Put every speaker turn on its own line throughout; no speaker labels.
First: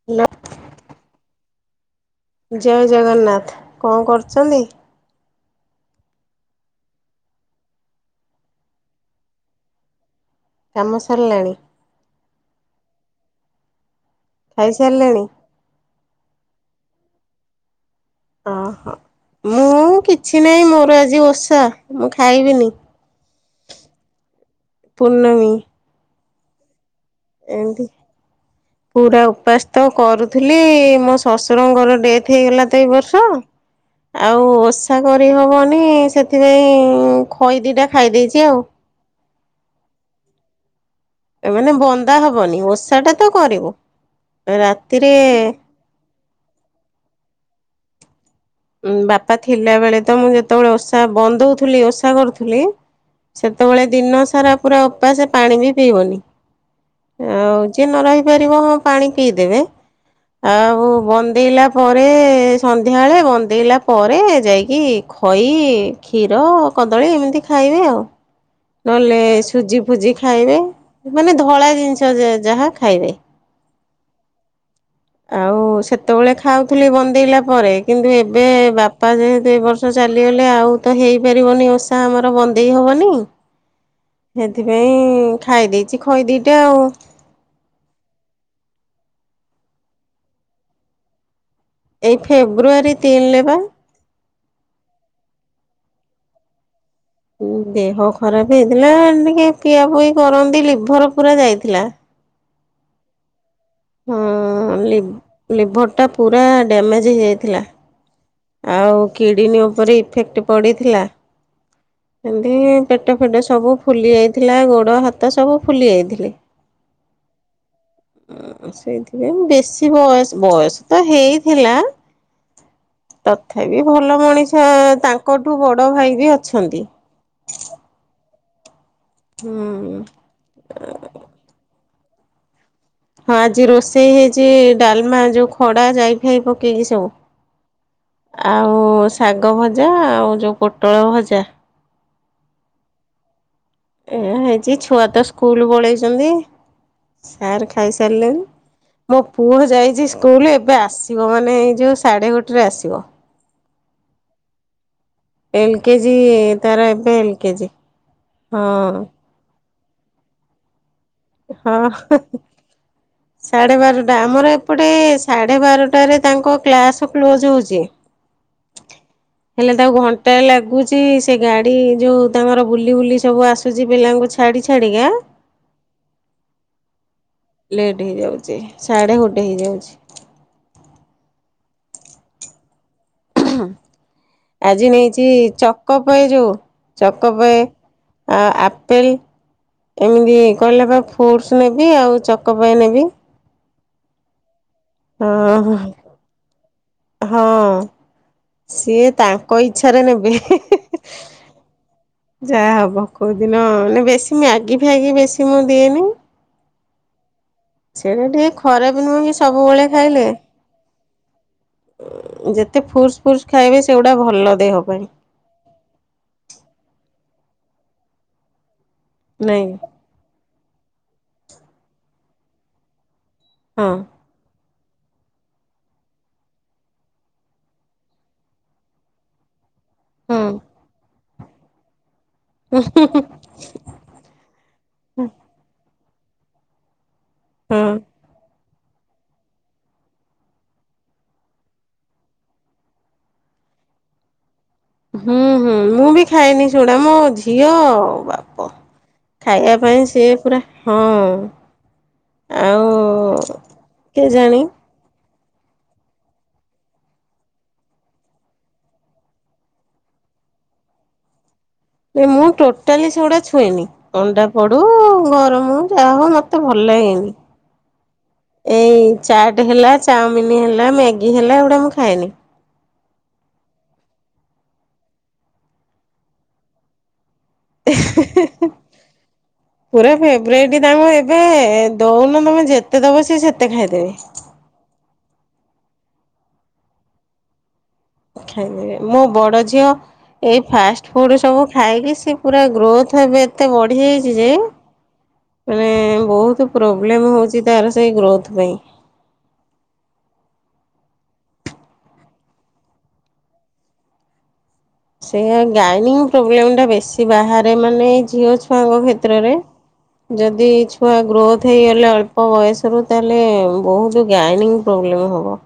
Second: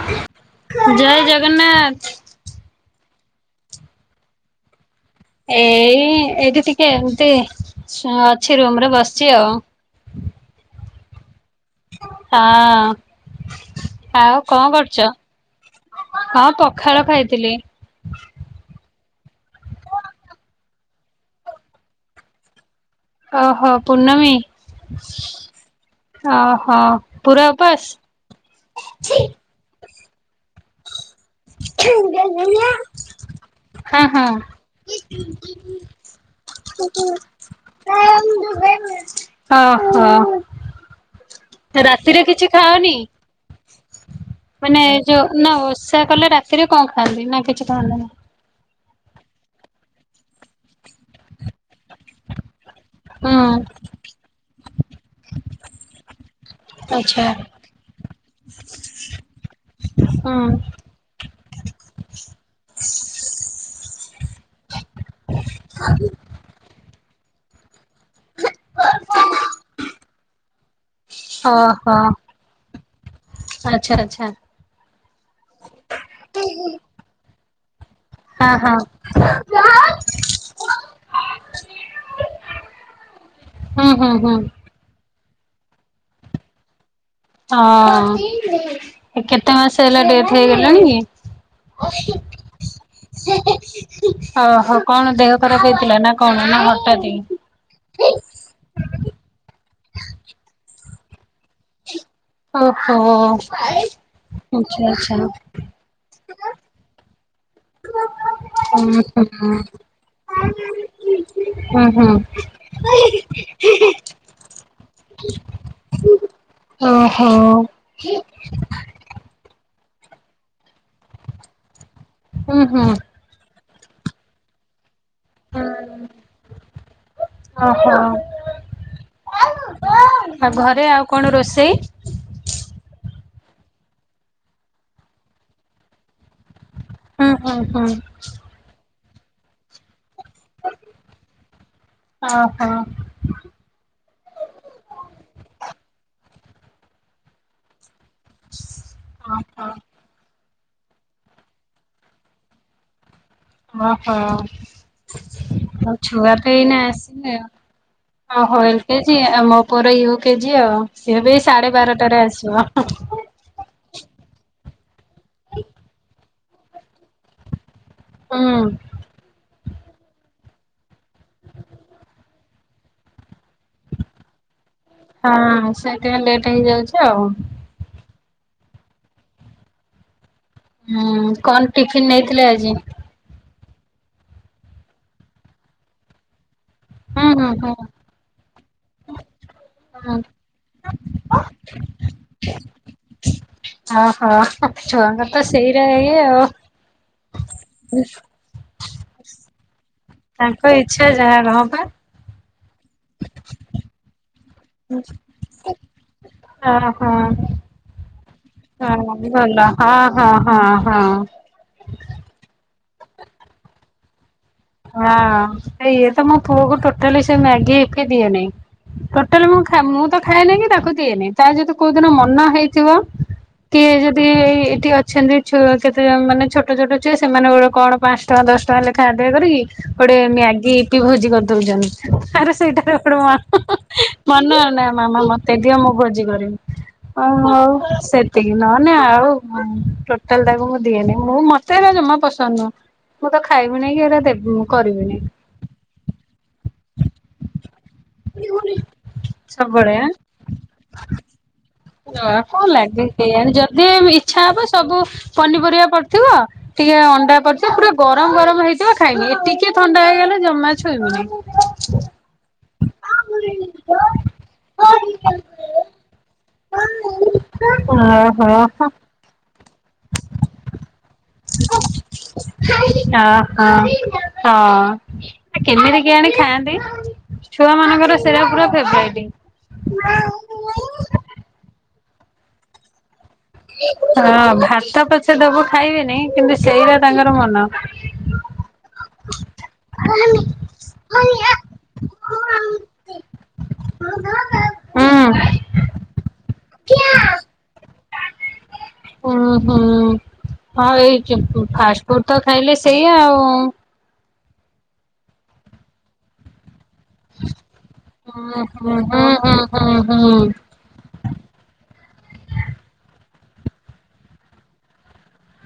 [unintelligible]
ଜୟ ଜଗନ୍ନାଥ।
ଜୟ ଜଗନ୍ନାଥ କଣ କରୁଛନ୍ତି?
ଏଇ ଏଇଠି ଟିକେ ଏମିତି ଅଛି ରୁମରେ ବସିଛି ଆଉ।
କାମ ସରିଲାଣି?
ହଁ ଆଉ କଣ କରୁଛ?
ଖାଇସାରିଲେଣି
ହଁ ପଖାଳ ଖାଇଥିଲି।
ଓହୋ ମୁଁ କିଛି ନାହିଁ ମୋର ଆଜି ଓଷା ମୁଁ ଖାଇବିନି।
ଓହୋ ପୂର୍ଣ୍ଣମୀ
ପୂର୍ଣ୍ଣମୀ।
ଓହୋ। ପୁରା ଉପାସ
ଏମତି ପୁରା ଉପାସ ତ କରୁଥିଲି ମୋ ଶଶୁରଙ୍କର ଡେଥ ହେଇଗଲା ତ ଏଇ ବର୍ଷ।
ହଁ ହଁ
ଆଉ ଓଷା କରିହବନି ସେଥିପାଇଁ ଖଇ ଦିଟା ଖାଇ ଦେଇଛି ଆଉ।
ଆହ
ମାନେ ବନ୍ଦା
ରାତିରେ କିଛି
ହବନି
ଖାଅନି
ଓଷା ଟା ତ କରିବୁ
ମାନେ
ରାତିରେ
ଯୋଉ ନୋ ଓ ସା କଲେ ରାତିରେ କଣ ଖାଆନ୍ତି ନା କିଛି ଖଆନ୍ତିନି?
ଉ ବାପା ଥିଲା ବେଳେ ତ ମୁଁ ଯେତେବେଳେ ଓଷା ବନ୍ଦ ହଉଥିଲି ଓଷା କରୁଥିଲି।
ହୁଁ
ସେତେବେଳେ ଦିନ ସାରା ପୁରା ଉପାସ ପାଣି ବି ପିଇବନି।
ଆଛା।
ଆଉ ଯିଏ ନ ରହିପାରିବ ହଁ ପାଣି ପିଇଦେବେ
ହୁଁ
ଆଉ ବ ନ୍ଦେଇଲା ପରେ ସନ୍ଧ୍ୟାବେଳେ ବନ୍ଦ ଦେଇଲା ପରେ ଯାଇକି ଖଇ କ୍ଷୀର କଦଳୀ ଏମିତି ଖାଇବେ ଆଉ। ନହେଲେ ସୁଜି ଫୁଜି ଖାଇବେ ମାନେ ଧଳା ଜିନିଷ ଯାହା ଖାଇବେ।
ଆଚଛା ଆଚଛା।
ଆଉ ସେତେବେଳେ ଖାଉଥିଲି ବନ୍ଦେଇଲା ପରେ କିନ୍ତୁ ଏ ଏବେ
ହଁ ହଁ
ବାପା ଯେହେତୁ ଏ ବର୍ଷ ଚାଲିଗଲେ ଆଉ ତ ହେଇପାରିବନି ଓଷା ଆମର ବନ୍ଦେଇ ହବନି।
ହୁଁ ହୁଁ ହୁଁ।
ଏଇ ଖାଇ ଦେଇଛି ଖଇଦିଇଟା ଆଉ
ହଁ କେତେ ମାସ ହେଲା ଡେଥ ହେଇଗଲାଣି କି?
ଏଇ ଫେବୃଆରୀ ତିନଲେ ବା।
ଓହୋ କଣ ଦେହ ଖରାପ ହେଇଥିଲା ନା କଣ ନା ହଠାତ୍?
ହୁଁ ଦେହ ଖରାପ ହେଇଥିଲା ଟିକେ ପିଆ ପୁଇ କରନ୍ତି ଲିଭର ପୁରା ଯାଇଥିଲା।
ଓହୋ।
ହଁ
ଆଚ୍ଛା ଆଚ୍ଛା।
ଲିଭର୍ଟା ପୁରା ଡ୍ୟାମେଜ୍ ହେଇଯାଇଥିଲା।
[inaudible]
ଆଉ
ହୁଁ
କିଡିନୀ
ହୁଁ
ଉପରେ ଇଫେକ୍ଟ ପଡିଥିଲା
ହୁଁ
ଏନ୍ତି ପେଟ ଫେଟ ସ ସବୁ ଫୁଲି ଯାଇଥିଲା ଗୋଡ଼ ହାତ ସବୁ ଫୁଲି ଯାଇଥିଲେ।
ଓ ହୋ।
ଏବଂ ବେଶୀ ବୟସ ବୟସ ତ ହେଇଥିଲା।
ହୁଁ ହୁଁ।
ତଥାପି ଭଲ ମଣିଷ ତାଙ୍କଠୁ ବଡ଼ ଭାଇ ବି ଅଛନ୍ତି।
ଅ ହ
ହୁଁ
ଆଉ ଘରେ ଆଉ କଣ ରୋଷେଇ?
ହଁ ଆଜି ରୋଷେଇ ହେଇଚି ଡାଲମା ଯୋଉ ଖଡା, ଯାଇ, ଫାଇ, ପକେଇକି ସବୁ।
ହୁଁ ହୁଁ ହୁଁ।
ଆଉ ଶାଗ ଭଜା ଆଉ ଯୋଉ ପୋଟଳ ଭଜା।
ଓହୋ।
ଏଇଆ ହେଇଚି ଛୁଆ ତ ସ୍କୁଲୁ ପଳେଇଚନ୍ତି ସାରେ ଖାଇସାରିଲେଣି। ମୋ ପୁଅ
ଓହୋ
ଯାଇଚି ସ୍କୁଲ ଏବେ ଆସିବ ମାନେ ଏଇ ଯୋଉ ସାଢେ ଗୋଟେରେ ଆସିବ।
ଓ ହୋ।
ଏଲ
ଆଉ
କେଜି
ଛୁଆତ ଏଇନା
ତାର ଏବେ ଏଲ
ଆସିଲେ ଆଉ।
କେଜି।
ଓ ହୋ ଏଲ
ହଁ
କେଜି। ଆଉ ମୋ ପୁଅର ୟୁ କେଜି ଆଉ ସିଏ ବି ସାଢେ ବାରଟାରେ ଆସିବ ହଁ।
ସାଢ଼େ ବାରଟା ଆମର ଏପଟେ ସାଢ଼େ ବାରଟାରେ ତାଙ୍କ କ୍ଲାସ୍ କ୍ଲୋଜ୍ ହୋଉଚି।
ହୁଁ।
ହେଲେ ତାକୁ ଘଣ୍ଟାଏ ଲାଗୁଚି ସେ ଗାଡି ଯୋଉ ତାଙ୍କର ବୁଲି ବୁଲି ସବୁ ଆସୁଚି ପିଲାଙ୍କୁ ଛା ଛାଡି ଛାଡ଼ିକା।
ହଁ ସେଇଠେଁ ଲେଟ ହେଇଯାଉଚି ଆଉ।
ଲେଟ୍ ହେଇଯାଉଚି ସାଢେ ଗୋଟେ ହେଇଯାଉଛି।
ହୁଁ କଣ ଟିଫିିନ ନେଇଥିଲେ ଆଜି?
ଆଜି ନେଇଚି ଚକୋପାଏ ଯୋଉ
ହୁଁ ହୁଁ
ଚକୋପାଏ।
ହୁଁ
ଆଉ ଆପେଲ୍
ହୁଁ।
ଏମିତି କଇଲା ବା ଫୁ ଫୁଡ୍ସ ନେବି ଆଉ ଚକୋପାଏ ନେବି।
ଅ ହ ହଃ ଛୁଆଙ୍କ ର ତ
ହଁ
ସେଇରା ଇଏ ଆଉ।
ହଁ ସିଏ ତାଙ୍କ ଇଚ୍ଛାରେ ନେବେ।
ତାଙ୍କ ଇଛା ଯାହା ହ ପା
ଯାହା ହବ କୋଉଦିନ ବେଶୀ ମୁଁ ମାଗି ଫୀଗି ବେଶି ମୁଁ ଦିଏନି।
ଆ ହା।
ସେଇଟା ଟିକେ ଖରାପ ନୁହେଁ କି ସବୁବେଳେ
ହଁ
ଖାଇଲେ।
ହଁ ହଁ ହଁ।
ଉଁ ଯେତେ ଫୁଟ୍ସ ଫୁଟ୍ସ ଖାଇବେ ସେଗୁଡା ଭଲ ଦେହ ପାଇଁ
ହଁ ଇଏ ତ ମୋ ପୁଅକୁ ଟୋଟାଲି ସେ ମ୍ୟାଗି ଇପି ଦିଏ ନାଇଁ। ଟୋଟାଲି ମୁଁ
ନାଇଁ
ଖା ମୁଁ ତ ଖାଏନି କି ତାକୁ ଦିଏନି। ତାର ଯଦି କୋଉ ଦିନ ମନ ହେଇଥିବ।
ହଁ।
କିଏ ଯଦି ଏଇଠି ଅଛନ୍ତି ଛୁଆ କେତେ ଜଣ ମାନେ ଛୋଟ ଛୋଟ ଛୁଆ ସେମାନେ ଗୋଟେ କଣ ପାଂଶ ଟଙ୍କା ଦଶ ଟଙ୍କା ଲେଖା ଆଦାୟ କରିକି ଗୋଟେ
ହଁ
ମ୍ୟାଗି ଇପି ଭୋଜି କରି ଦଉଛନ୍ତି ଆରେ ସେଇଟା କୋଉଠି ମ। ମନ ଏ ନା ମାମା ମତେ ଦିଅ ମୁଁ ଭୋଜି କରିବି ମୁଁ ହଉ।
ହଁ
ଏତିକି ନହେଲେ ଆଉ ଟୋଟାଲ ତାକୁ ମୁଁ ଦିଏନି ମୁଁ ମତେ ଜମା ପସନ୍ଦ ନୁହଁ। ମୁଁ ତ ଖାଇବି ନେଇ କି ହେରା ଦେବିନି।
ହୁଁ ହୁଁ ମୁଁ ବି ଖାଏନି ସେଡା ମୋ ଝିଅ ଆଉ ବାପ୍ ଖାଇବା
ସବୁବେଳେ
ପାଇଁ ସିଏ ପୁରା ହଁ।
ହ କଣ
ଆଉ
ଲାଗେ କେଇଜାଣି ଯଦି ଇଚ୍ଛା
କେଜାଣି
ହବ ସବୁ ପନିପରିବା ପଡି଼ଥିବ ଟିକେ୍ ଅଣ୍ଡା କରିଛ ପୁରା ଗରମ ଗରମ ହେଇଥିବ ଖାଇବି ଟିକେ୍ ଥଣ୍ଡା ହେଇଗଲା ଜମା ଛୁଇଁ ବିନି।
ନାଇଁ ମୁଁ ଟୋଟାଲି ସେଗୁଡା ଛୁଏଁନି ଅଣ୍ଡା ପଢୁ ଗରମ ହଉ ଯାହା ହଉ ମତେ। ମତେ ଭଲ ଲାଗେ ନି
ଓହୋ ଓହୋ।
ଏଇ। ଚାଟ୍ ହେଲା ଚାଓମିନ୍ ହେଲା ମ୍ୟାଗି ହେଲା ଏଗୁଡ଼ା ମୁଁ ଖାଏନି।
ଅହ ହଁ। କେମିତି କେଜାଣି ଖାଆନ୍ତି? ଛୁଆମାନଙ୍କର ସେରା ପୁରା ଫେବ୍ରାଇଟି।
ଫେବ୍ରାଇଟ ତାଙ୍କୁ ଏବେ ଦଉନ ତମେ ଯେତେ ଦବ ସିଏ ସେ
ହଁ ଭାତ ପଛେ ଦବ ଖାଇବେନି କିନ୍ତୁ ସେଇଟା ତାଙ୍କର ମନ।
ମୋ ବଡ଼ ଝିଅ ଏଇ ଫାଷ୍ଟ ଫୁଡ ସବୁ ଖାଇକି ସେ ପୁରା ଗ୍ରୋଥ ଏବେ ଏତେ ବଢିଯାଇଚି ଯେ
ହୁଁ।
ମାନେ ବହୁତ ପ୍ରୋବ୍ଲେମ ହଉଚି। ତାର ସେଇ ଗ୍ରୋଥ୍ ପାଇଁ।
ହୁଁ-ହୁଁ-ହଁ ଏଇ ଫାଷ୍ଟ ଫୁଡ୍ ତ ଖାଇଲେ ସେଇଆ ଆଉ
ସେଇଆ ଗାଇନିଂ ପ୍ରୋବ୍ଲେମ୍ ଟା ବେଶୀ ବାହାରେ ମାନେ ଝିଅ
ହୁଁ ହୁଁ
ଛୁଆଙ୍କ
ହୁଁ
କ୍ଷେତ୍ରରେ
ହୁଁ ହୁଁ ହୁଁ
ଯଦି ଛୁ ଛୁଆ ଗ୍ରୋଥ୍ ହେଇଗଲେ ଅଳ୍ପ ବୟସରୁ ତାହେଲେ ବହୁତ ଗାଇନିଙ୍ଗ ପ୍ରୋବ୍ଲେମ୍ ହବ।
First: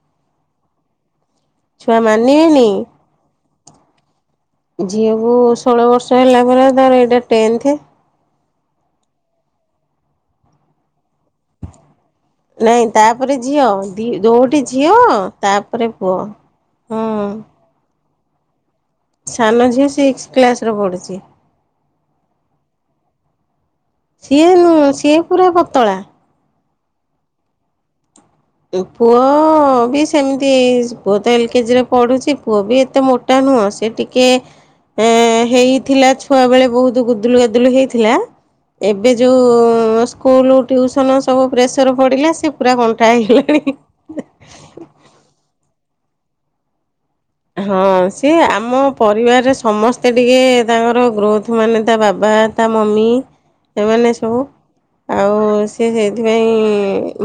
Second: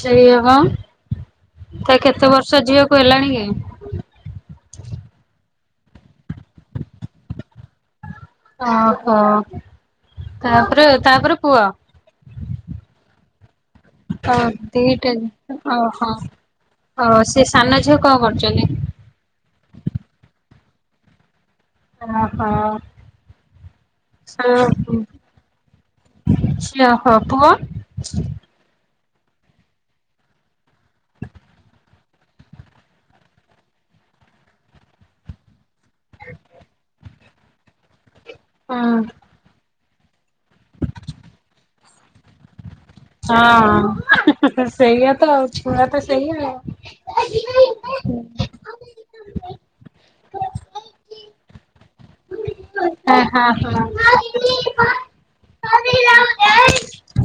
ସେୟାପା
ଛୁଆ
କେତେ ବର୍ଷ
ମାନିବେନି
ଝିଅକୁ ହେଲାଣି କି?
ଝିଅକୁ ଷୋହଳ ବର୍ଷ ହେଲା ପରେ ଧର ଏଇଟା ଟେନ୍ଥ।
ଓହୋ ତାପରେ ତାପରେ ପୁଅ?
ନାଇଁ ତାପରେ ଝିଅ ଦି
ଅ
ଦୋଓଟି ଝିଅ
ଦିଟା
ତାପରେ
ଓହୋ
ପୁଅ। ହଁ
ଓ ସେଇ ସାନ ଝିଅ କଣ କରୁଚନ୍ତି?
ସାନ ଝିଅ ସିକ୍ସ କ୍ଲାସରେ ପଢୁଚି।
ଅ ହଁ।
ସିଏ ନୁହଁ, ସିଏ ପୁରା ପତଳା।
[inaudible]
ପୁଅ ବି ସେମ୍ତି, ପୁଅ ତ ଏଲ୍ କେଜି ରେ ପଢୁଚି ପୁଅ ବି ଏତେ ମୋ ଟା ନୁହଁ, ସେ ଟିକେ ଏ ହେଇ ଥିଲା ଛୁଆ ବେଳେ ବହୁତୁ ଗୁଦୁଲୁ ଗାଦୁଲୁ ହେଇଥିଲା
ହୁଁ
ଏବେ ଯୋଉ ସ୍କୁଲୁ ଟିୟୁସନ ସବୁ ପ୍ରେସର୍ ପଡିଲା, ସେ ପୁରା କ
ହଁ-ହି-ହି-ହି, ସେଇଆ ତ ଛୁଆ ତ ସେଇଆ ଆଉ।
ହଁ ସିଏ ଆମ ପରିବାରରେ ସମସ୍ତେ ଟିକେ ତାଙ୍କର ଗ୍ରୋଥ୍ ମାନେ ତା ବାବା ତା ମମି
ହଁ
ଏମାନେ ସବୁ
ହଁ ହଁ।
ଆଉ ସେ ସେଇଥିପାଇଁ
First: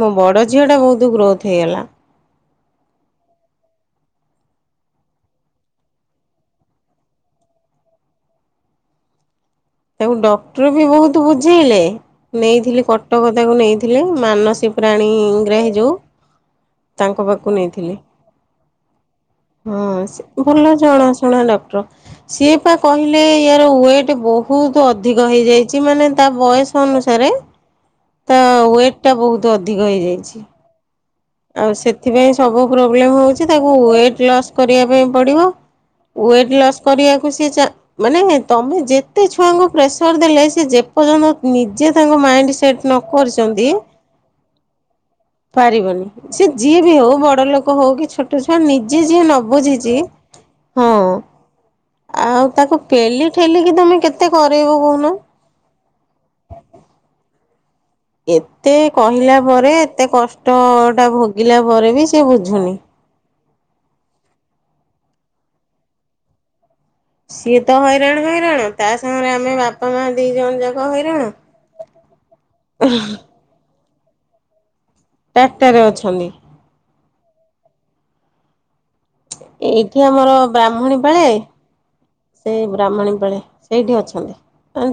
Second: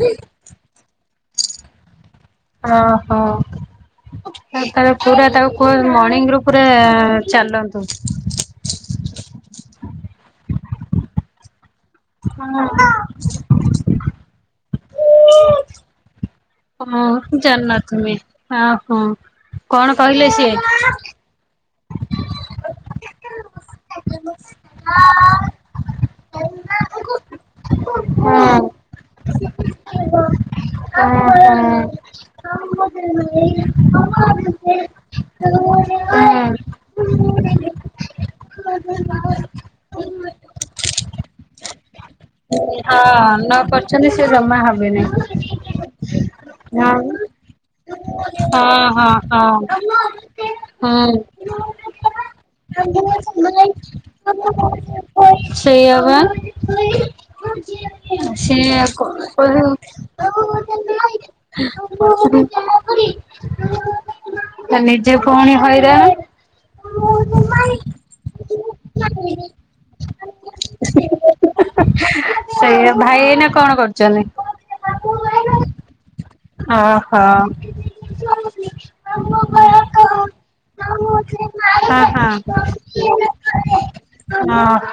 ମୋ ବଡ଼ ଝିଅ ଟା ବହୁତୁ ଗ୍ରୋଥ୍ ହେଇଗଲା।
[unintelligible] ହ। ତା ପୁରା ତାକୁୁ କୁହ ମର୍ଣ୍ଣିଙ୍ଗ ରୁ ପୁରା ଚାଲନ୍ତୁ।
ତାକୁ ଡକ୍ଟର ବି ବହୁତୁ ବୁଝେଇଲେ, ନେଇଥିଲି କଟକ ତାକୁ ନେଇ ଥିଲି, ମାନସୀ ପ୍ରାଣୀଗ୍ରାହି ଯୋଉ ତାଙ୍କ
ହଁ
ପାଖକୁ
ଜାଣିନ
ନେଇଥିଲି,
ତୁମେ ଓହୋ
ହଁ
କଣ କହିଲେ
ସେ
ସିଏ?
ଭଲ ଜଣା ଶୁଣା ଡକ୍ଟର, ସିଏ ପା କହିଲେ ୟାର ୱେଟ୍ ବହୁ ତୁ ଅଧିକ ହେଇଯାଇଚି, ମାନେ ତା
ହଁ
ବୟସ ଅନୁସାରେ ତା ୱେଟ୍ ଟା ବହୁତ୍ ଅଧିକ ହେଇଯାଇଛି।
[inaudible]
ଆଉ ସେଥିପାଇଁ ସବୁ ପ୍ରୋବ୍ଲେମ୍ ହେଉଚି, ତାକୁ ୱେଟ୍ ଲସ୍ କରିବା ପାଇଁ ପଡ଼ିବ। ୱେଟ୍ ଲସ୍ କରିବାକୁ ସେ ଚା ମାନେ ତମେ ଯେତେ ଛୁଆଙ୍କୁ ପ୍ରେସର୍ ଦେଲେ ସେ ଯେପର୍ଯ୍ୟନ୍ତ ନିଜେ ତାଙ୍କ ମାଇଣ୍ଡ ସେଟ୍ ନ
ହଁ
କରିଛନ୍ତି
ନକରିଚନ୍ତି ସେ ଜମା ହବେନି।
ପାରିବନି ସେ ଯିଏ ବି
ହଁ
ହଉ ବଡ ଲୋକ ହଉ କି ଛୋଟ ଛୁଆ
ହଁ
ନିଜେ
ହଁ
ଯିଏ ନ
ହଁ।
ବୁଝିଚି ହଁ ଆଉ ତାକୁ ପେଲି ଠେଲିକି ତମେ କେତେ କରେଇବ କହୁନ।
ସେଇଆ ବା।
ଏତେ
ସେୟା କ
କହିଲା ପରେ ଏତେ କଷ୍ଟଟା ଭୋଗିଲା ପରେ ବି ସେ ବୁଝୁନି।
[unintelligible] ଆ ନିଜେ ପୁଣି ହଇରାଣ।
ସିଏ ତ ହଇରାଣ-ହଇରାଣ ତା ସାଙ୍ଗରେ ଆମେ ବାପା ମା ଦି ଜଣ ଯାକ ହଇରାଣ।
ସେୟା ଭାଇ ଏଇନା କଣ କରୁଚନ୍ତି? [inaudible]
ଟାଟା ରେ ଅଛନ୍ତି।
ଅହୋ।
ଏଇଠି ଆମର ବ୍ରାହ୍ମଣୀ ପାଳେ? ସେଇ ବ୍ରାହ୍ମଣୀ ପାଳେ ସେଇଠି ଅଛନ୍ତି,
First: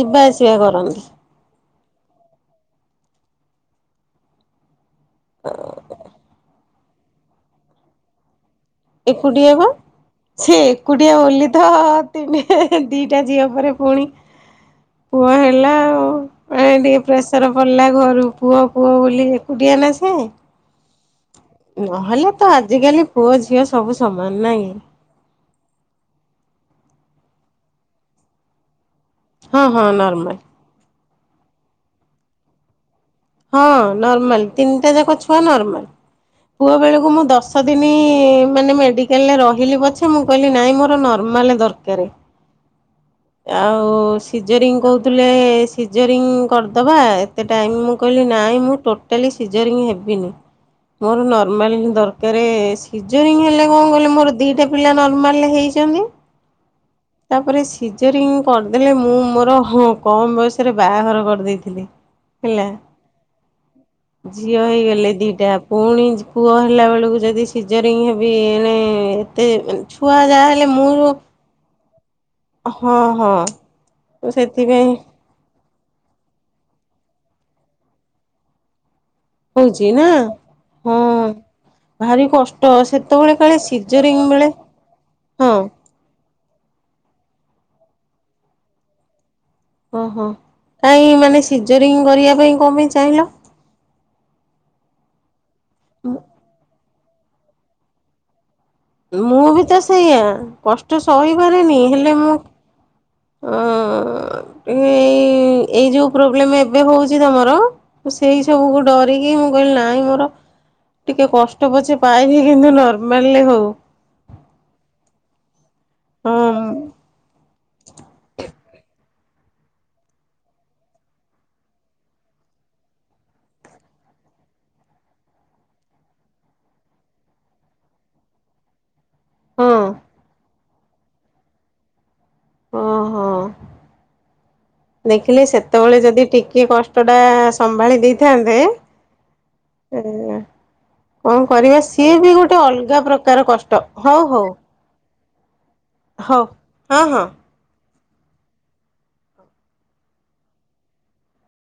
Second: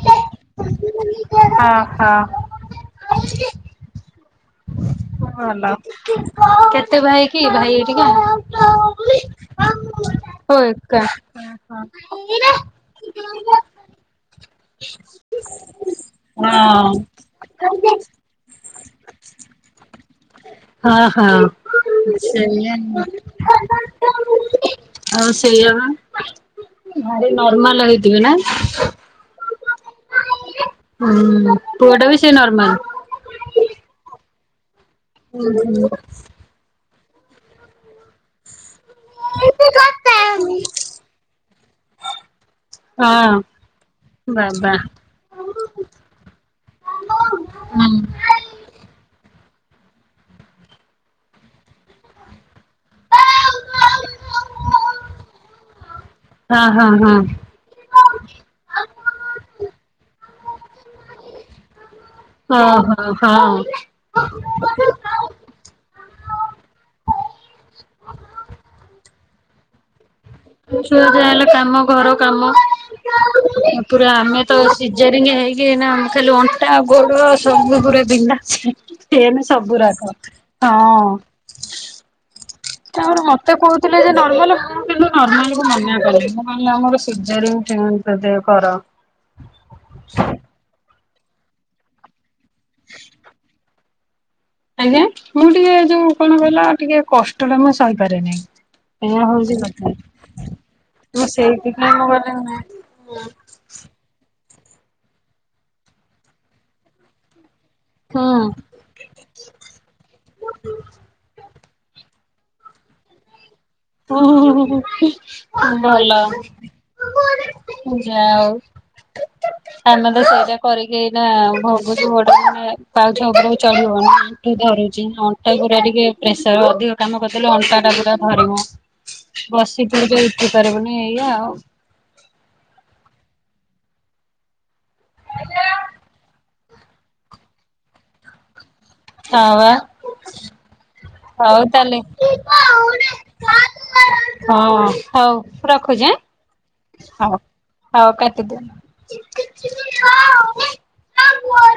ଯିବା ଆସିବା କରନ୍ତି।
ଓହୋ। ଭଲ କେତେ ଭାଇ କି, ଭାଇ [unintelligible]
ଏକୁଟିଆ ବା। ସେ
ଓ ଏକା।
ଏକୁଟିଆ ବୋଲି ତ, ତିନ ଦିଟା ଝିଅ ପରେ ପୁଣି ପୁଅ ହେଲା ଆଉ,
ହଁ
ଏଣିକି ଟିକେ ପ୍ରେସର ପଡିଲା ଘରୁ। ପୁଅ-ପୁଅ ବୋଲି ଏକୁଟିଆ ନା ସେ। ହଁ ନହେଲେ ତ
ସେଇଆ
ଆଜିକାଲି ପୁଅ ଝିଅ ସବୁ ସମାନ ନାଇଁକି।
ଆଉ ସେଇଆ ବା, ଭାରି ନର୍ମାଲ ହେଇଥିବେ ନା?
ହଁ ହଁ ନର୍ମାଲ।
ହୁଁ ପୁଅ ଟା ବି ସେଇ ନର୍ମାଲ।
ହଁ ନର୍ମାଲ ତିନିଟା ଯାକ ଛୁଆ ନର୍ମାଲ। ପୁଅ ବେଳକୁ ମୁଁ ଦଶଦିନ ମାନେ ମେଡି କାଲରେ ରହିଲି ପଛେ ମୁଁ କହିଲି ନାଇଁ ମୋର ନର୍ମାଲ ଦରକାର।
ହଁ
ଆଉ
ବାବା।
ସିଜରିଙ୍ଗ କହୁ ଥିଲେ ସିଜରିଙ୍ଗ କରିଦେବା ଏତେ ଟାଇମ୍
ହୁଁ
ମୁଁ କହିଲି ନାହିଁ ମୁଁ ଟୋ ଟାଲି ସିଜରିଙ୍ଗ ହେବିନି। ମୋର ନର୍ମାଲ ହିଁ ଦରକାର ସିଜନିଂ ହେଲେ କଣ କହିଲ ମୋର ଦିଟା ପିଲା ନର୍ମାଲ ହେଇଛି। କେମିତି
ହଁ ହଁ ହଁ।
ତାପରେ ସିଜରିଂ କରିଦେଲେ ମୁଁ ମୋର କମ ବୟସରେ ବାହାଘର କରିଦେଇଥିଲି। ହେଲା
ଓହୋ ହଁ।
ଝିଅ ହେଇଗଲେ ଦିଟା। ପୁଣି ପୁଅ ହେଲାବେଳକୁ ଯଦି ସିଜରିଙ୍ଗ ହେବି ଏଣେ ଏତେ ଛୁଆ ଯାହା ହେଲେ
ଛୁଆ
ମୁଁ
ଯାହା ହେଲେ କାମ ଘର କାମ
ହଁ
ପୁରା
ହଁ
ଆମେ ତ
ସେଥିପାଇଁ
ସିଜରିଙ୍ଗ ହେଇ କି ନା ଖାଲି ଅଣ୍ଟା ଗୋଡ ସବୁୁ ପୁରା ବିନ୍ଧା ଛି ସେମ
ହଉଛି ନା
ସବୁୁରାକ ହଁ।
ଭାରି କଷ୍ଟ
ତାପରେ
ସେତେବେଳେ
ମତେ
କାଳେ
କହୁଥିଲେ ଯେ
ସିଜରିଙ୍ଗ ବେଳେ
ନର୍ମାଲ ମୁଁ କିନ୍ତୁ
ହଁ
ନର୍ମାଲ କୁ ମନା କଲି। ମୁଁ କହିଲି ନାଁ ମୋର ସିଯରିଂ [unintelligible] କର।
ଓହୋ କାହିଁ ମାନେ ସିଜରିଙ୍ଗ କରିବା ପାଇଁ କଣ ପାଇଁ ଚାହିଁଲ?
ଆଜ୍ଞା। ମୁଁ ଟିକେ ଯୋଉ କଣ କହିଲ ଟିକେ କଷ୍ଟଟା ମୁଁ ସହିପାରେନି। ଏଇଆ
ମୁଁ
ହଉଛି
ବି ତ
କଥା।
ସେଇଆ କଷ୍ଟ
ମୁଁ ସେଇଥିପାଇଁ ମୁଁ କହିଲି ନାଇଁ।
ହ ଏଇ ଏଇ ଯୋଉ ପ୍ରୋବ୍ଲେମ ଏବେ ହଉଛି ତମର ସେଇ ସବୁ ଗୋଟେ ଡରିକି ମୁଁ କହିଲି ନାହିଁ ମୋର ଟିକେ କଷ୍ଟ ପଛେ ପାଇବି କିନ୍ତୁ ନର୍ମାଲରେ ହୋଉ।
ହୁ ହୁ ଭଲ।
ହଁ
ଯାହା ହୋଉ।
ହ
ଆମେ ତ ସେଇଟା କରିକି ଏନା ଭୋଗୁଛୁ ଗୋଟେ ମାନେ ପାଉଛ ଉପରକୁ ଚଢିହେଉନି। ଣ୍ଠୁ ଧରୁଛି ଅଣ୍ଟା ପୁରା ଟିକେ ପ୍ରେସର ଅଧିକ କାମ କରିଦେଲେ ଅଣ୍ଟା ଟା ପୁରା ଧରିିବ।
ହଁ
ବସି ପଡିକ ଉଠି ପାରିବୁନି ଏଇଆ ଆଉ।
ଓହୋ। ଦେଖିଲି ସେତେବେଳେ ଯଦି ଟିକିଏ କଷ୍ଟଟା ସମ୍ଭାଳି ଦେଇଥାନ୍ତେ
ହଁ ବା।
ଏ କଣ
ହଉ
କରିବା
ତାହେଲେ
ସିଏ ବି ଗୋଟେ ଅଲଗା ପ୍ରକାର କଷ୍ଟ ହଉ ହଉ
ହଁ। ହଉ ରଖୁଛି
ହଉ ହଁ
ଆଁ
ହଁ
ହଉ ହଉ କାଟିଦିଅନ୍ତୁ।